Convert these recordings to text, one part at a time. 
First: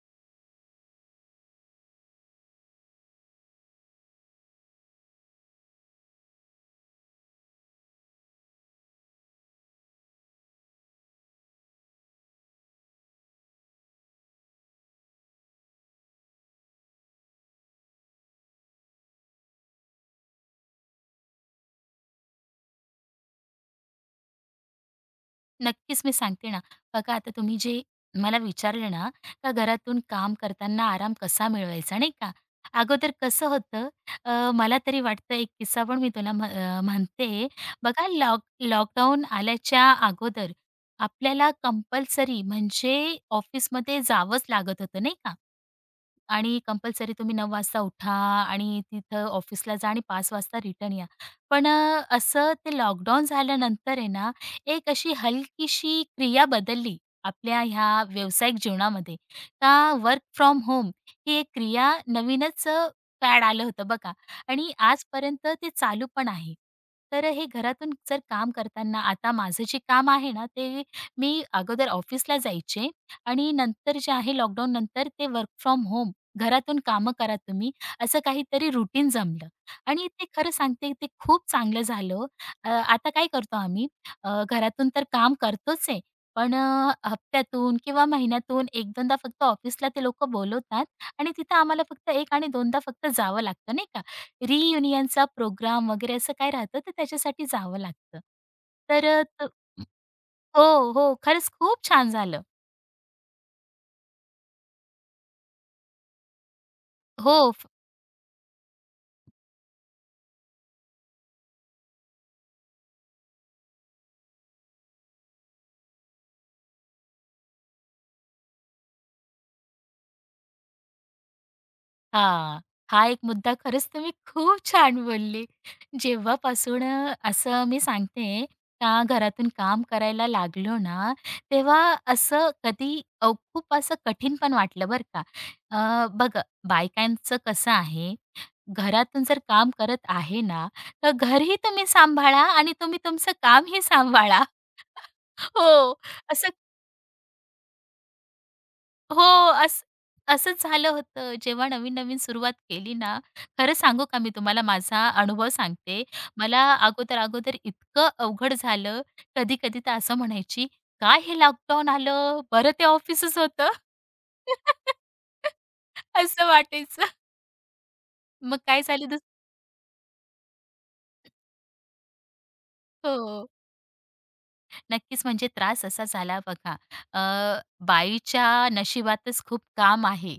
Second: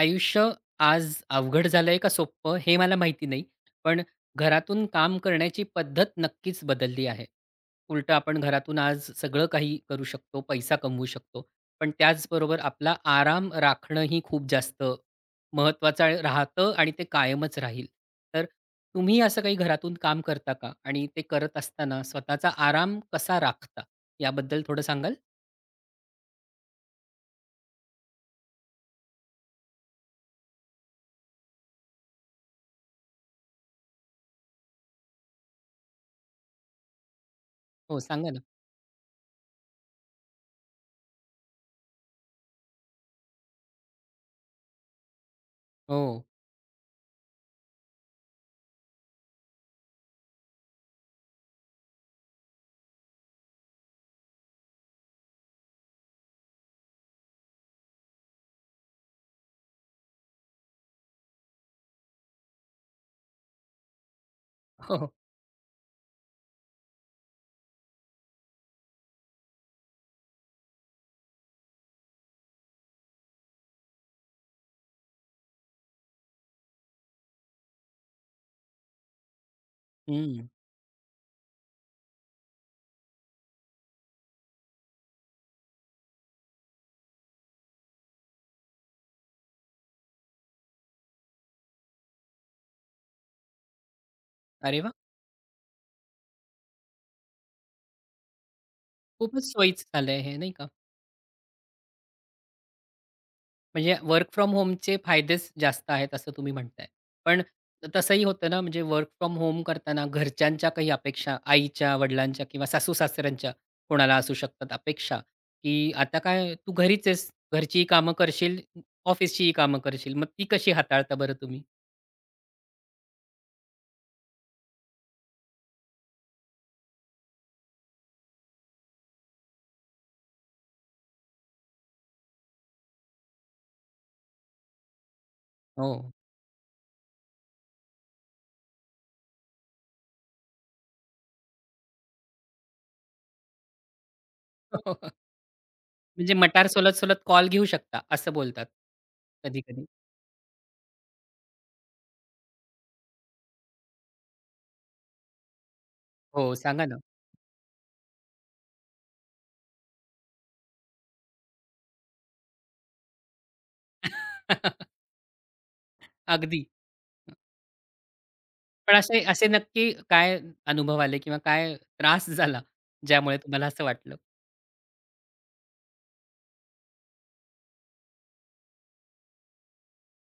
आयुष्य आज अवघड झालंय का सोपं हे मला माहिती नाही. पण घरातून काम करण्याची पद्धत नक्कीच बदलली आहे. उलटं आपण घरातून आज सगळं काही करू शकतो, पैसा कमवू शकतो. पण त्याचबरोबर आपला आराम राखणंही खूप जास्त राहतं आणि ते कायमच राहील. तर तुम्ही असं काही घरातून काम करता का? आणि ते करत असताना स्वतःचा आराम कसा राखता? याबद्दल थोडं सांगाल? नक्कीच मी सांगते ना. बघा आता तुम्ही जे मला विचारले ना, का घरातून काम करताना आराम कसा मिळवायचा नाही का. अगोदर कसं होतं मला तरी वाटतं एक किस्सा पण मी तुला म्हणते. हो, बघा सांगा ना. लॉकडाऊन आल्याच्या अगोदर आपल्याला कंपल्सरी म्हणजे ऑफिसमध्ये जावंच लागत होतं नाही का. हो. आणि कंपल्सरी तुम्ही 9 वाजता उठा आणि तिथं ऑफिसला जा आणि 5 वाजता रिटर्न या. पण असं ते लॉकडाऊन झाल्यानंतर आहे ना, एक अशी हलकीशी क्रिया बदलली आपल्या ह्या व्यावसायिक जीवनामध्ये. का वर्क फ्रॉम होम ही एक क्रिया नवीनच आलं होतं बघा आणि हो. आजपर्यंत ते चालू पण आहे. तर हे घरातून जर काम करताना आता माझं जे काम आहे ना, ते मी अगोदर ऑफिसला जायचे आणि नंतर जे आहे लॉकडाऊननंतर ते वर्क फ्रॉम होम घरातून कामं करा तुम्ही, असं काहीतरी रुटीन जमलं आणि ते हं. खरं सांगते ते खूप चांगलं झालं हो. आता काय करतो आम्ही, घरातून तर काम करतोच आहे, पण हप्त्यातून किंवा महिन्यातून 1-2दा फक्त ऑफिसला ते लोकं बोलवतात आणि तिथं आम्हाला फक्त 1 आणि 2दा फक्त जावं लागतं नाही का. अरे, रियुनियनचा प्रोग्राम वगैरे असं काय राहतं तर त्याच्यासाठी जावं लागतं. तर अ, खूपच त सोयीचं झालंय हे नाही का? हो, हो. खरंच खूप छान झालं. म्हणजे वर्क फ्रॉम होमचे फायदेच जास्त आहेत असं तुम्ही म्हणताय. पण हो. तसंही होतं ना, म्हणजे वर्क फ्रॉम होम करताना घरच्यांच्या काही अपेक्षा, आईच्या, वडिलांच्या किंवा सासू-सासऱ्यांच्या कोणाला असू शकतात अपेक्षा, की आता काय तू घरीच आहेस, घरचीही कामं करशील, ऑफिसचीही कामं करशील. मग ती कशी हाताळता बरं तुम्ही? हां, हा एक मुद्दा खरंच तुम्ही खूप छान बोलले. जेव्हापासून असं मी सांगते का घरातून काम करायला लागलो ना, तेव्हा असं कधी खूप असं कठीण पण वाटलं बरं का. हो. बघा बायकांचं कसं आहे, घरातून जर काम करत आहे ना, तर घरही तुम्ही सांभाळा आणि तुम्ही तुमचं कामही सांभाळा. हो, म्हणजे असं मटार सोलत-सोलत कॉल घेऊ शकता असं बोलतात. हो, कधी-कधी. असं असंच झालं होतं. जेव्हा नवीन-नवीन सुरुवात केली ना, खरं सांगू का मी तुम्हाला माझा अनुभव सांगते. हो, मला सांगा ना. अगोदर-अगोदर इतकं अवघड झालं, कधी-कधी तर असं म्हणायची, "काय हे लॉकडाऊन आलं, बरं ते ऑफिसच होतं." असं अगदी. वाटायचं. मग काय पण झालं असे असे नक्की काय अनुभव आले किंवा काय त्रास झाला, ज्यामुळे हो. तुम्हाला असं वाटलं? नक्कीच म्हणजे त्रास असा झाला बघा, अ, बाईच्या नशिबातच खूप काम आहे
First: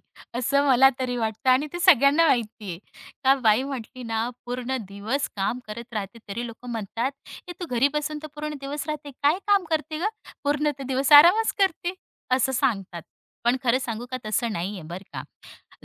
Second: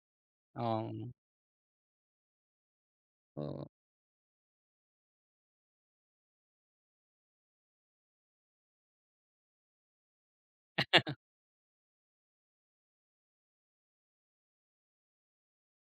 अ, असं मला तरी वाटतं आणि ते सगळ्यांना माहिती आहे. का बाई हो, म्हटली ना पूर्ण दिवस काम करत राहते तरी लोक म्हणतात, ए तू घरी बसून तर पूर्ण दिवस राहते काय काम करते ग, पूर्ण तर दिवस आरामच करते, असं सांगतात. पण खरं सांगू का तसं नाहीये बरं का.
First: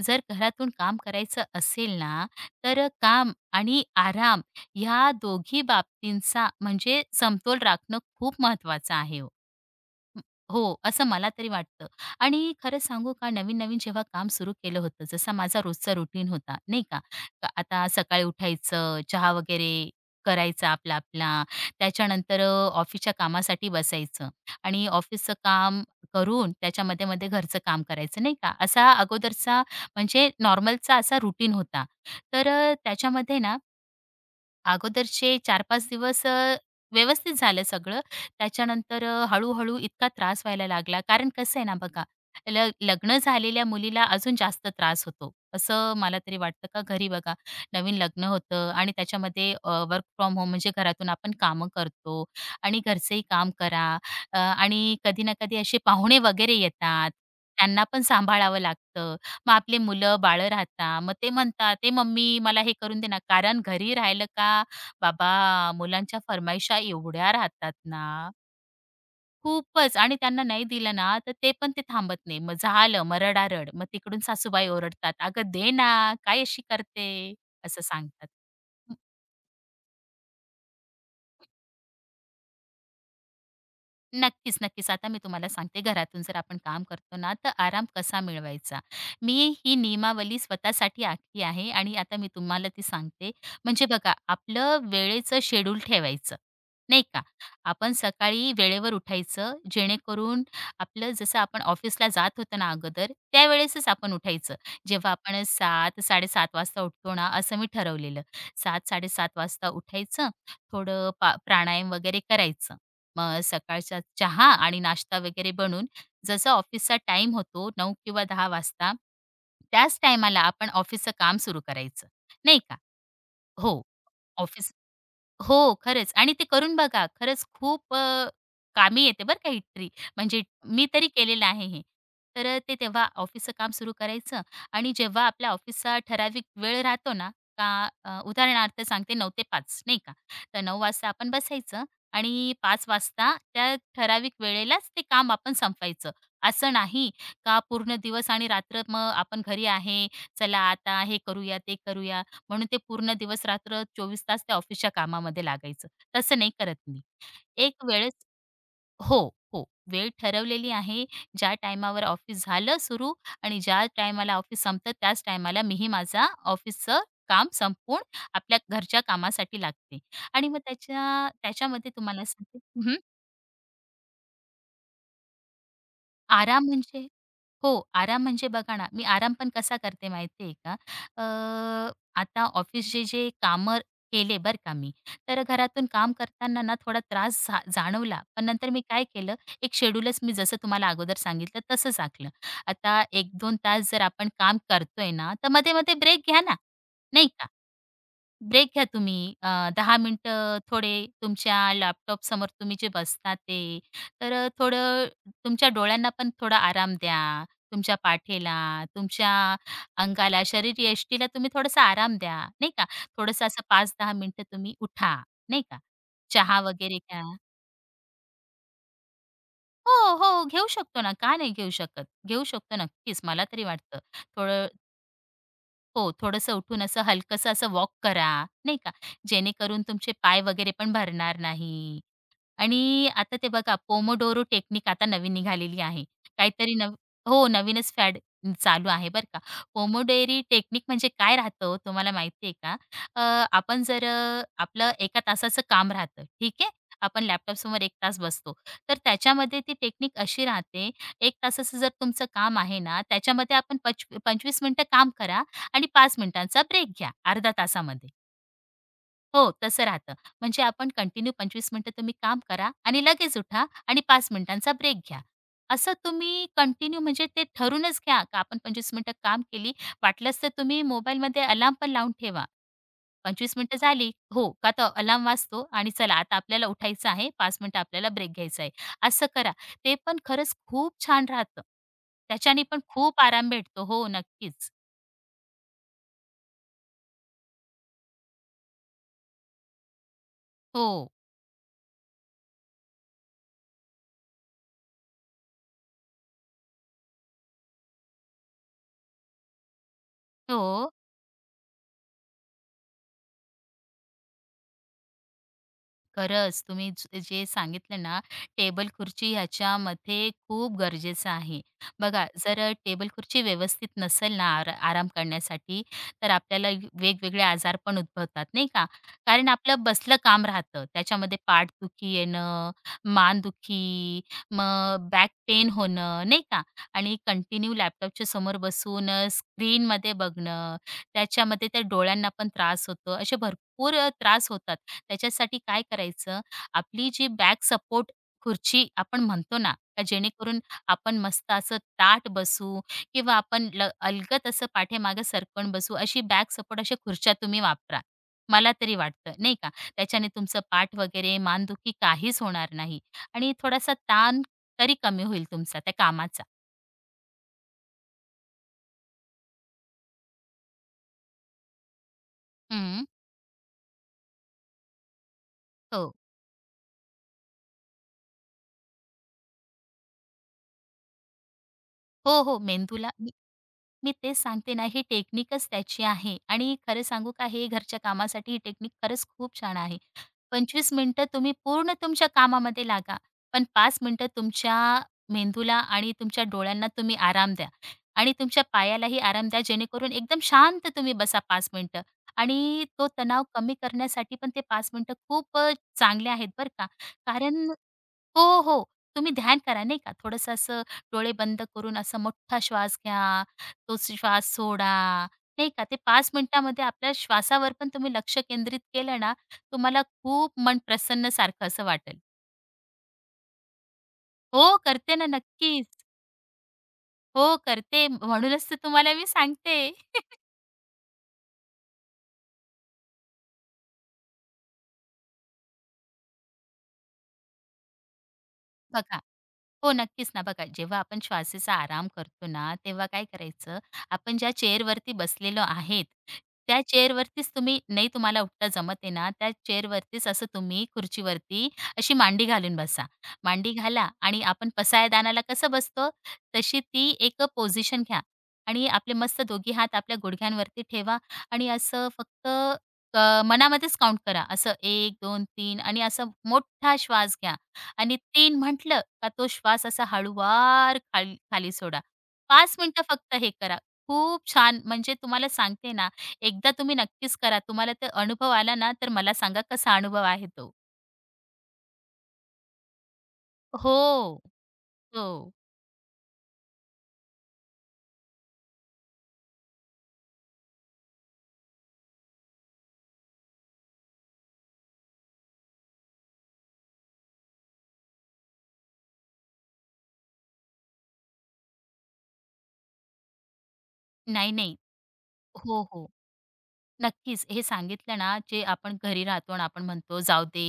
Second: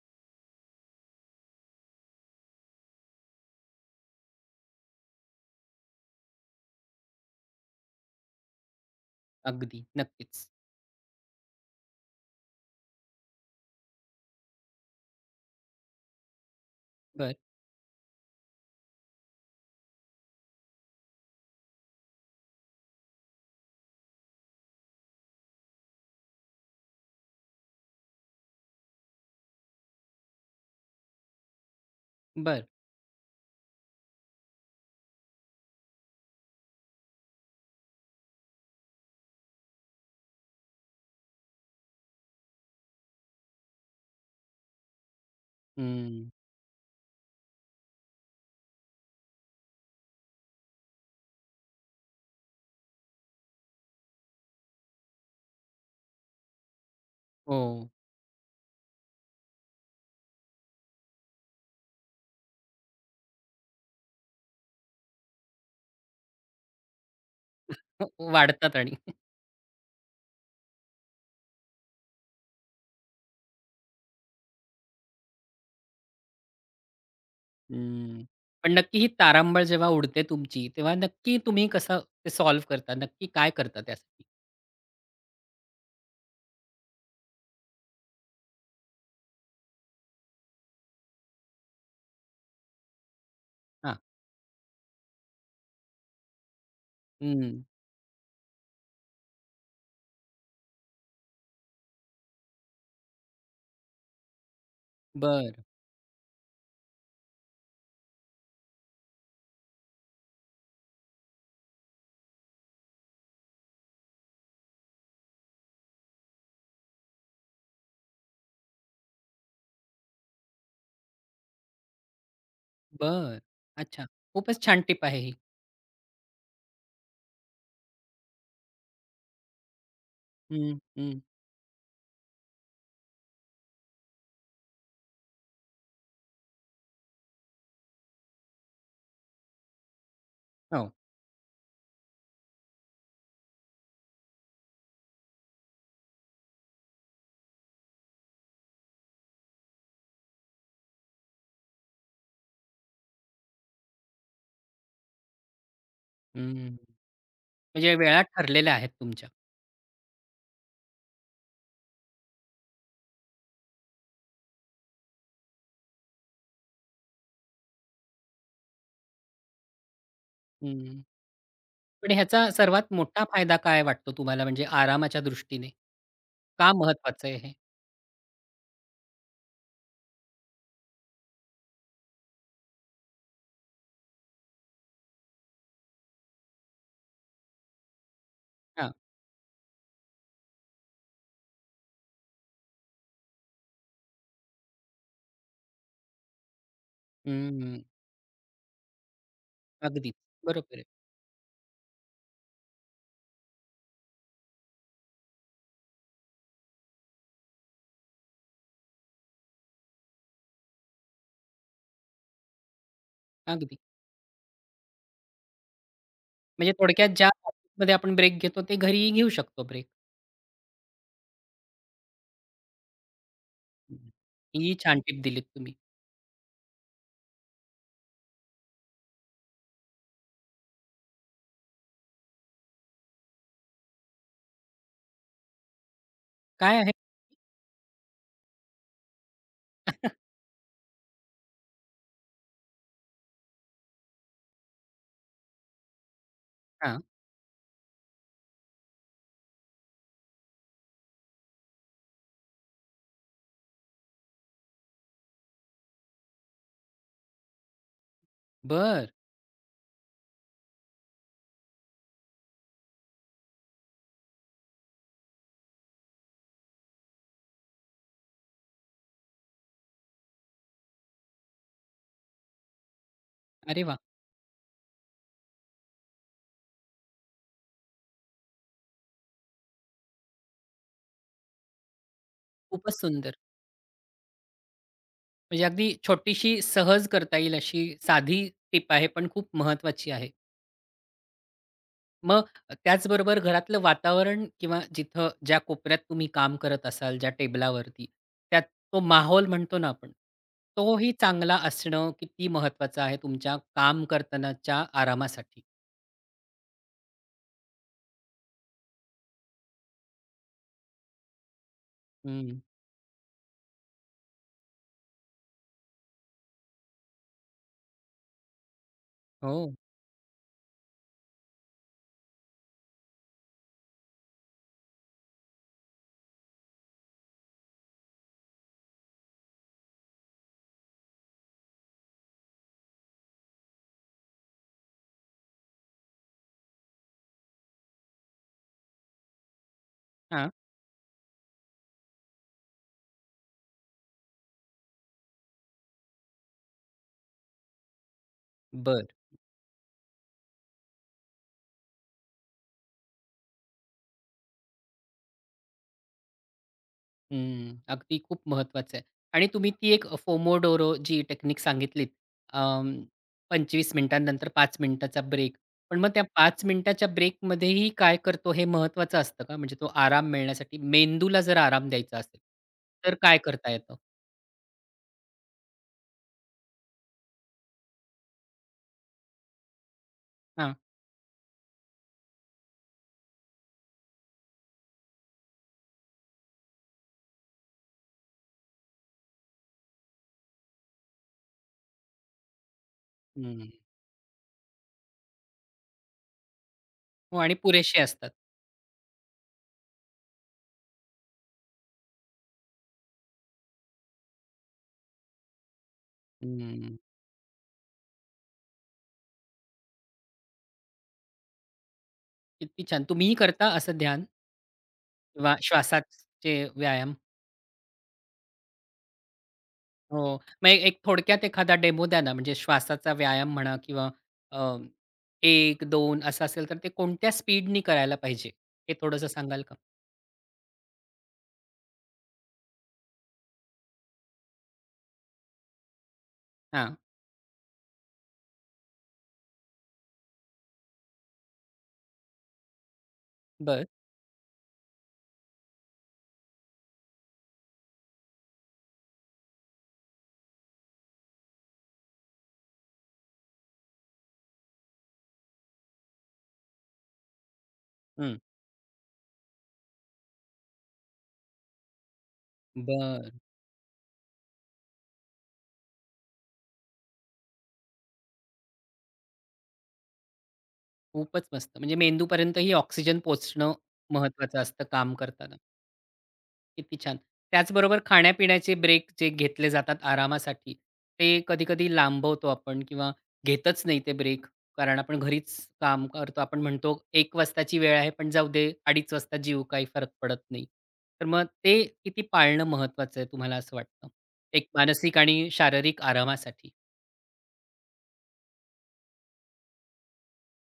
जर घरातून काम करायचं असेल ना, तर काम आणि आराम ह्या दोघी बाबतींचा म्हणजे समतोल राखणं खूप महत्त्वाचं आहे हो. अगदी. हं, नक्कीच. हो, असं मला तरी वाटतं. आणि खरं सांगू का नवीन-नवीन जेव्हा काम सुरू केलं होतं, जसा माझा रोजचा रुटीन होता, नाही का. बरं, तर आता सकाळी उठायचं, चहा वगैरे करायचा आपला-आपला. त्याच्यानंतर ऑफिसच्या कामासाठी बसायचं आणि ऑफिसचं काम करून त्याच्यामध्ये मध्ये घरचं काम करायचं, नाही का. असा अगोदरचा म्हणजे नॉर्मलचा असा रुटीन होता. तर बरं. त्याच्यामध्ये ना अगोदरचे 4-5 दिवस व्यवस्थित झालं सगळं. त्याच्यानंतर हळू-हळू इतका त्रास व्हायला लागला. कारण कसं आहे ना बघा, लग्न झालेल्या मुलीला अजून जास्त त्रास होतो. असं मला हं. तरी वाटतं का घरी बघा, नवीन लग्न होतं आणि त्याच्यामध्ये वर्क फ्रॉम होम म्हणजे घरातून आपण कामं करतो आणि घरचंही काम करा, आणि कधी ना कधी असे पाहुणे वगैरे येतात. त्यांना हो. पण सांभाळावं लागतं. मग आपले मुलं-बाळं राहतात. मग ते म्हणतात, "ए मम्मी मला हे करून दे ना." कारण घरी राहिलं का, बाबा, मुलांच्या फरमाईशा एवढ्या राहतात हो, ना, वाढतात आणि खूपच, आणि त्यांना नाही दिलं ना, तर ते पण ते थांबत नाही. मग झालं, मग रडारड. मग तिकडून सासूबाई ओरडतात, "अगं दे ना, काय अशी करते?" असं हं. सांगतात. पण नक्की ही तारांबळ जेव्हा उडते तुमची, तेव्हा नक्की तुम्ही कसं ते सॉल्व्ह करता? नक्की काय करता त्यासाठी? नक्कीच, नक्कीच. आता मी तुम्हाला सांगते घरातून जर आपण काम करतो ना, तर आराम कसा मिळवायचा. मी ही नियमावली स्वतःसाठी आखली आहे आणि आता मी तुम्हाला ती सांगते. म्हणजे हां. बघा, आपलं वेळेचं शेड्यूल ठेवायचं, नाही का. हं. आपण सकाळी वेळेवर उठायचं, जेणेकरून आपलं जसं आपण ऑफिसला जात होतो ना अगोदर, त्यावेळेसच आपण उठायचं. जेव्हा आपण बरं, 7:00-7:30 वाजता उठतो ना, असं मी ठरवलेलं. 7:00-7:30 वाजता उठायचं, थोडं प्राणायाम वगैरे करायचं. मग सकाळचा चहा आणि नाश्ता वगैरे बनून जसा ऑफिसचा टाइम होतो 9 किंवा 10 वाजता, त्याच टायमाला आपण ऑफिसचं काम सुरू करायचं, नाही का? बरं. हो, अच्छा. खूपच ऑफिस छान टिप आहे ही. हो, खरंच आणि ते करून बघा. खरंच खूप कामी येते बरं का ही ट्रिक. म्हणजे हं, मी तरी हं. केलेलं आहे हे. तर ते तेव्हा ऑफिसचं काम सुरू करायचं आणि जेव्हा आपल्या ऑफिसचा ठराविक वेळ राहतो ना, का उदाहरणार्थ सांगते 9:00 ते 5:00 नाही का. तर 9:00 हो. वाजता आपण बसायचं आणि 5:00 वाजता त्या ठराविक वेळेलाच ते काम आपण संपवायचं. असं नाही का पूर्ण दिवस आणि रात्र मग आपण घरी आहे, चला आता हे करूया, ते करूया. म्हणून ते पूर्ण दिवस-रात्र 24 तास त्या ऑफिसच्या कामामध्ये लागायचं. तसं नाही हं. करत मी. एक म्हणजे वेळेस वेळा ठरलेल्या आहेत हो, तुमच्या. हो. वेळ ठरवलेली आहे. ज्या टायमावर ऑफिस झालं सुरू आणि ज्या टायमाला ऑफिस संपतं त्याच टायमाला मीही माझा ऑफिसचं काम संपवून आपल्या घरच्या कामासाठी लागते. आणि मग हं. त्याच्यामध्ये पण तुम्हाला ह्याचा सांगते सर्वात हं. मोठा फायदा काय वाटतो तुम्हाला म्हणजे आरामाच्या दृष्टीने? आराम का म्हणजे महत्वाचं आहे हे? हो, आराम म्हणजे बघा ना, मी आराम पण कसा करते माहिती आहे का? अ, आता ऑफिसचे जे कामं केले बरं का मी, तर घरातून काम करताना ना थोडा त्रास जाणवला. पण नंतर मी हां. काय केलं, एक शेड्यूलच मी जसं तुम्हाला अगोदर सांगितलं तसंच आखलं. आता एक दोन तास जर आपण काम करतोय ना, तर मध्ये-मध्ये ब्रेक घ्या ना, नाही का? हं. ब्रेक घ्या तुम्ही. 10 अगदीच. मिनिटं बरोबर आहे. थोडे तुमच्या लॅपटॉपसमोर तुम्ही जे बसता ते. तर थोडं तुमच्या डोळ्यांना पण थोडा आराम द्या. तुमच्या पाठीला, तुमच्या अंगाला, शरीरयष्टीला तुम्ही थोडासा आराम द्या, नाही का. थोडंसं असं अगदी. 5-10 मिनिटं तुम्ही उठा, नाही का. चहा म्हणजे वगैरे थोडक्यात घ्या. ज्या ऑफिसमध्ये आपण ब्रेक घेतो ते घरीही घेऊ शकतो ब्रेक. हो, हो. घेऊ शकतो ना, का नाही घेऊ शकत? घेऊ शकतो नक्कीच. मला तरी हं. वाटतं. थोडं ही छान टिप दिलीत तुम्ही. हो, थोडंसं उठून असं हलकंसं असं वॉक करा, नाही का. जेणेकरून तुमचे पाय वगैरे पण भरणार नाही. आणि आता ते बघा पोमोडोरो टेक्निक आता नवीन निघालेली आहे. काहीतरी काय आहे? नव हो, नवीनच फॅड चालू आहे बरं का. पोमोडोरी टेक्निक म्हणजे काय राहतं ओ, तुम्हाला माहिती आहे का? आपण जर आपलं एका तासाचं काम राहतं, ठीक आहे? हां. आपण लॅपटॉपसमोर 1 तास बसतो. तर त्याच्यामध्ये ती टेक्निक अशी राहते, 1 तासाचं जर तुमचं काम आहे ना, त्याच्यामध्ये आपण 25 मिनिटं काम करा आणि 5 मिनिटांचा ब्रेक घ्या अर्ध्या तासामध्ये. बरं. हो, तसं राहतं. म्हणजे आपण कंटिन्यू 25 मिनिटं तुम्ही काम करा आणि लगेच उठा आणि 5 मिनिटांचा ब्रेक घ्या. असं तुम्ही कंटिन्यू म्हणजे ते ठरूनच घ्या का आपण 25 मिनिटं काम केली. वाटलंच तर तुम्ही मोबाईलमध्ये अलार्म पण लावून ठेवा. 25 मिनिटं अरे वाह! झाली, हो का तो अलार्म वाजतो आणि चला आता आपल्याला उठायचं आहे, 5 मिनिटं आपल्याला ब्रेक घ्यायचा आहे. असं करा. ते पण खरंच खूप छान राहतं. त्याच्याने पण खूपच खूप सुंदर. आराम भेटतो. हो, नक्कीच. म्हणजे अगदी छोटीशी सहज करता येईल अशी साधी टिप आहे, पण खूप महत्वाची आहे. हो. मग त्याचबरोबर घरातलं वातावरण किंवा जिथं ज्या कोपऱ्यात तुम्ही काम करत असाल, ज्या टेबलावरती, त्यात तो माहोल म्हणतो ना आपण, हो. तोही चांगला असणं किती महत्त्वाचं आहे तुमच्या काम करतानाच्या आरामासाठी? खरंच तुम्ही जे सांगितलं ना टेबल खुर्ची ह्याच्यामध्ये खूप गरजेचं आहे. बघा हं. जर टेबल खुर्ची व्यवस्थित नसेल ना आराम करण्यासाठी तर आपल्याला वेगवेगळे आजार पण उद्भवतात नाही का. कारण हो. आपलं बसलं काम राहतं त्याच्यामध्ये पाठदुखी येणं, मानदुखी, मग बॅक पेन होणं नाही का, आणि कंटिन्यू लॅपटॉपच्या समोर बसून स्क्रीनमध्ये बघणं त्याच्यामध्ये त्या डोळ्यांना पण त्रास होतो, असे भरपूर त्रास होतात. त्याच्यासाठी काय करायचं, आपली जी बॅक सपोर्ट खुर्ची आपण म्हणतो ना, का हां. जेणेकरून आपण मस्त असं ताठ बसू किंवा आपण अलगद असं पाठीमागे सरकून बसू, अशी बॅक सपोर्ट अशा खुर्च्या तुम्ही वापरा. मला तरी बरं. वाटतं, नाही का. त्याच्याने तुमचं पाठ वगैरे, मानदुखी काहीच होणार नाही आणि थोडासा ताण तरी कमी होईल तुमचा त्या कामाचा. हं, अगदी खूप महत्वाचं आहे. आणि तुम्ही ती एक फोमोडोरो जी टेक्निक सांगितलीत अं, हं. 25 मिनिटांनंतर 5 मिनिटाचा ब्रेक. पण मग हो. त्या 5 मिनिटाच्या ब्रेकमध्येही काय करतो हे महत्वाचं असतं का? म्हणजे तो आराम मिळण्यासाठी मेंदूला जर आराम द्यायचा असेल, हो, हो. मेंदूला तर काय करता येतं? मी तेच सांगते ना, ही टेक्निकच त्याची आहे आणि खरं सांगू का हे घरच्या कामासाठी ही टेक्निक खरंच खूप छान आहे. हां, 25 मिनिटं तुम्ही पूर्ण तुमच्या कामामध्ये लागा, पण 5 मिनिटं तुमच्या मेंदूला आणि तुमच्या डोळ्यांना तुम्ही आराम द्या आणि तुमच्या पायालाही आराम द्या, जेणेकरून एकदम शांत तुम्ही बसा 5 मिनिटं आणि तो तणाव हं. कमी करण्यासाठी पण ते 5 मिनिटं खूप चांगले आहेत बरं का. हो आणि कारण पुरेसे असतात. हो, हो. तुम्ही ध्यान करा नाही का. थोडंसं असं डोळे बंद करून असा मोठा श्वास घ्या, तो श्वास सोडा, नाही का. ते 5 मिनिटामध्ये हं, आपल्या श्वासावर पण तुम्ही लक्ष केंद्रित केलं ना, तुम्हाला खूप मन प्रसन्नसारखं असं वाटेल. किती छान. तुम्हीही करता असं ध्यान हो, करते ना किंवा नक्कीच. श्वासाचे व्यायाम? हो, करते म्हणूनच तर तुम्हाला मी सांगते. हो. मग एक एक थोडक्यात एखादा डेमो द्या ना, म्हणजे श्वासाचा व्यायाम म्हणा किंवा अ, एक दोन असं असेल तर ते कोणत्या स्पीडनी करायला पाहिजे? हे बघा थोडंसं सांगाल का? हो, नक्कीच ना. बघा, जेव्हा आपण श्वासाचा आराम करतो ना, तेव्हा काय करायचं, आपण ज्या चेअरवरती बसलेलो आहेत, त्या हां. चेअरवरतीच तुम्ही नाही तुम्हाला उठता जमत आहे ना, त्या चेअरवरतीच असं तुम्ही खुर्चीवरती अशी मांडी घालून बसा. मांडी बरं. घाला आणि आपण पसायदानाला कसं बसतो, तशी ती एक पोझिशन घ्या आणि आपले मस्त दोघी हात आपल्या गुडघ्यांवरती ठेवा आणि असं फक्त मनामध्येच काउंट करा. असं 1, 2, 3 आणि असं मोठा श्वास घ्या. आणि हं. 3 म्हटलं का तो श्वास असा हळूवार खाली खाली सोडा. 5 मिनिटं बरं. फक्त हे करा. खूप छान म्हणजे तुम्हाला सांगते ना, एकदा तुम्ही नक्कीच करा. तुम्हाला ते अनुभव आला ना, तर मला सांगा कसा अनुभव आहे तो. खूपच मस्त. म्हणजे मेंदूपर्यंत ही ऑक्सिजन पोहोचणं हो, महत्वाचं असतं काम हो. करताना. किती छान. त्याचबरोबर खाण्यापिण्याचे ब्रेक जे घेतले जातात आरामासाठी, ते कधी-कधी लांबवतो आपण किंवा घेतच नाही ते ब्रेक. कारण आपण घरीच काम करतो. आपण म्हणतो 1 वाजताची वेळ आहे, पण जाऊ दे 2:30 वाजता जीव काही फरक पडत नाही. तर मग ते किती पाळणं महत्वाचं आहे तुम्हाला असं वाटतं? नाही, एक नाही. मानसिक आणि हो, शारीरिक हो. आरामासाठी. नक्कीच. हे सांगितलं ना, जे आपण घरी राहतो आणि आपण म्हणतो, "जाऊ दे,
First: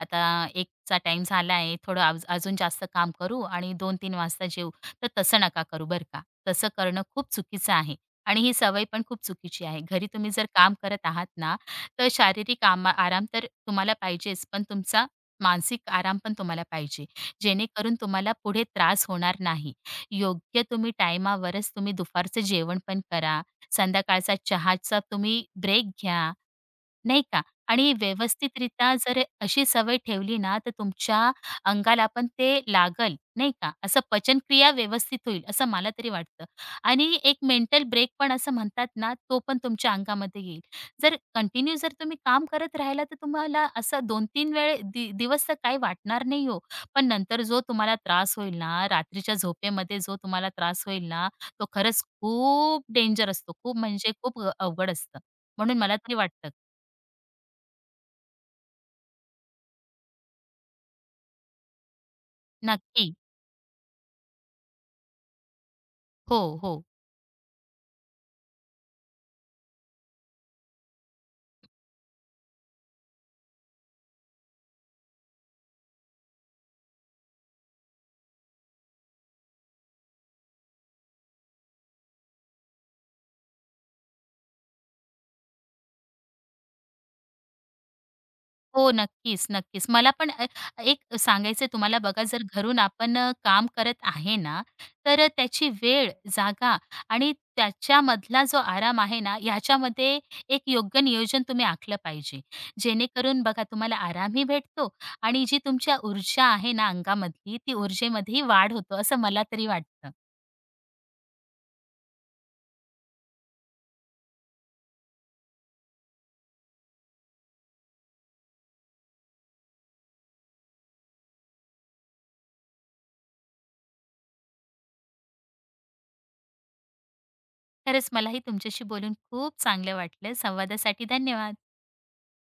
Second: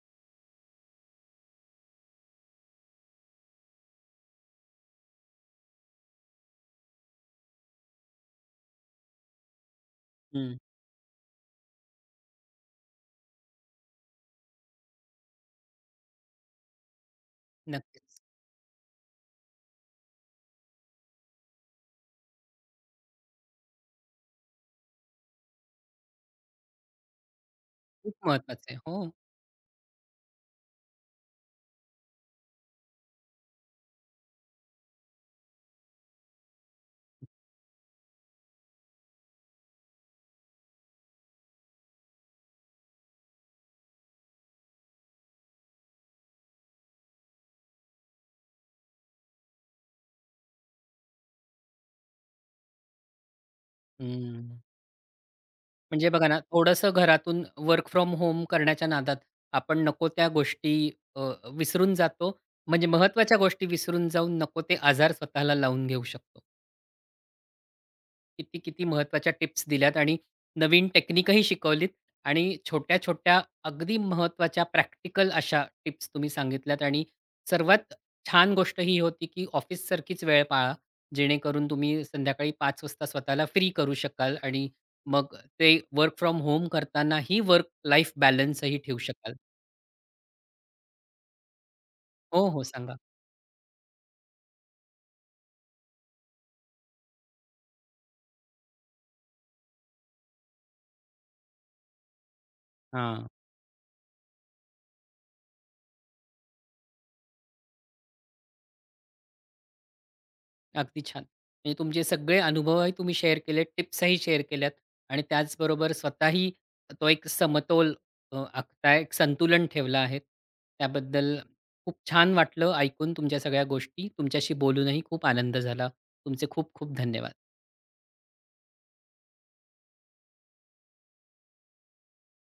आता 1चा टाईम झाला आहे, थोडं आज अजून जास्त काम करू आणि 2-3 वाजता जेवू." तर तसं नका करू बरं का. तसं करणं खूप चुकीचं आहे आणि ही सवय पण खूप चुकीची आहे. घरी तुम्ही जर हं. काम करत आहात ना, तर शारीरिक आराम तर तुम्हाला पाहिजेच, पण तुमचा मानसिक आराम पण तुम्हाला पाहिजे, जेणेकरून नक्कीच. तुम्हाला पुढे त्रास होणार नाही. योग्य तुम्ही टाईमावरच तुम्ही दुपारचं जेवण पण करा, संध्याकाळचा चहाचा तुम्ही ब्रेक घ्या. नाही का? आणि खूप महत्वाचं आहे. व्यवस्थितरित्या हो. जर अशी सवय ठेवली ना, तर तुमच्या अंगाला पण ते लागल, नाही का? असं पचनक्रिया व्यवस्थित होईल, असं मला तरी वाटतं. आणि एक मेंटल ब्रेक पण असं म्हणतात ना, तो पण तुमच्या अंगामध्ये येईल. जर कंटिन्यू जर तुम्ही काम करत राहिला, तर तुम्हाला असं 2-3 वेळ दिवस तर काही वाटणार नाही हो. पण नंतर जो तुम्हाला त्रास होईल ना, रात्रीच्या झोपेमध्ये जो तुम्हाला त्रास होईल ना, तो खरंच खूप डेंजर असतो. खूप म्हणजे खूप हं. अवघड असतं. म्हणून मला म्हणजे तरी बघा ना, वाटतं. थोडंसं घरातून वर्क फ्रॉम होम करण्याच्या नादात आपण नको त्या गोष्टी अ, विसरून जातो. म्हणजे नक्की. महत्त्वाच्या गोष्टी विसरून जाऊन नको ते आजार स्वतःला लावून घेऊ हो, शकतो. हो. किती, किती महत्त्वाच्या टिप्स दिल्यात आणि नवीन टेक्निकही शिकवलीत आणि छोट्या-छोट्या अगदी महत्त्वाच्या प्रॅक्टिकल अशा टिप्स तुम्ही सांगितल्यात आणि सर्वात छान गोष्ट ही होती, की ऑफिससारखीच वेळ पाळा, जेणेकरून तुम्ही संध्याकाळी 5 वाजता स्वतःला फ्री करू शकाल आणि मग ते वर्क फ्रॉम होम करतानाही वर्क लाईफ बॅलन्सही हो, ठेवू शकाल. नक्कीच, नक्कीच. मला पण एक सांगायचंय तुम्हाला बघा जर हो, हो, घरून सांगा. आपण काम करत आहे ना, तर त्याची वेळ, जागा आणि त्याच्यामधला जो आराम आहे ना, ह्याच्यामध्ये एक योग्य नियोजन तुम्ही आखलं पाहिजे. हां. जेणेकरून बघा तुम्हाला आरामही भेटतो आणि जी तुमच्या ऊर्जा आहे ना अंगामधली, ती ऊर्जेमध्येही वाढ होतो, असं मला तरी वाटतं. अगदी छान. म्हणजे तुमचे सगळे अनुभवही तुम्ही शेअर केलेत, टिप्सही शेअर केल्यात आणि त्याचबरोबर स्वतःही तो एक समतोल आखताय, एक संतुलन ठेवलं आहे. त्याबद्दल खूप छान वाटलं ऐकून तुमच्या सगळ्या गोष्टी. तुमच्याशी बोलूनही खूप आनंद झाला. तुमचे खूप खूप धन्यवाद. खरंच मलाही तुमच्याशी बोलून खूप चांगलं वाटलं. संवादासाठी धन्यवाद.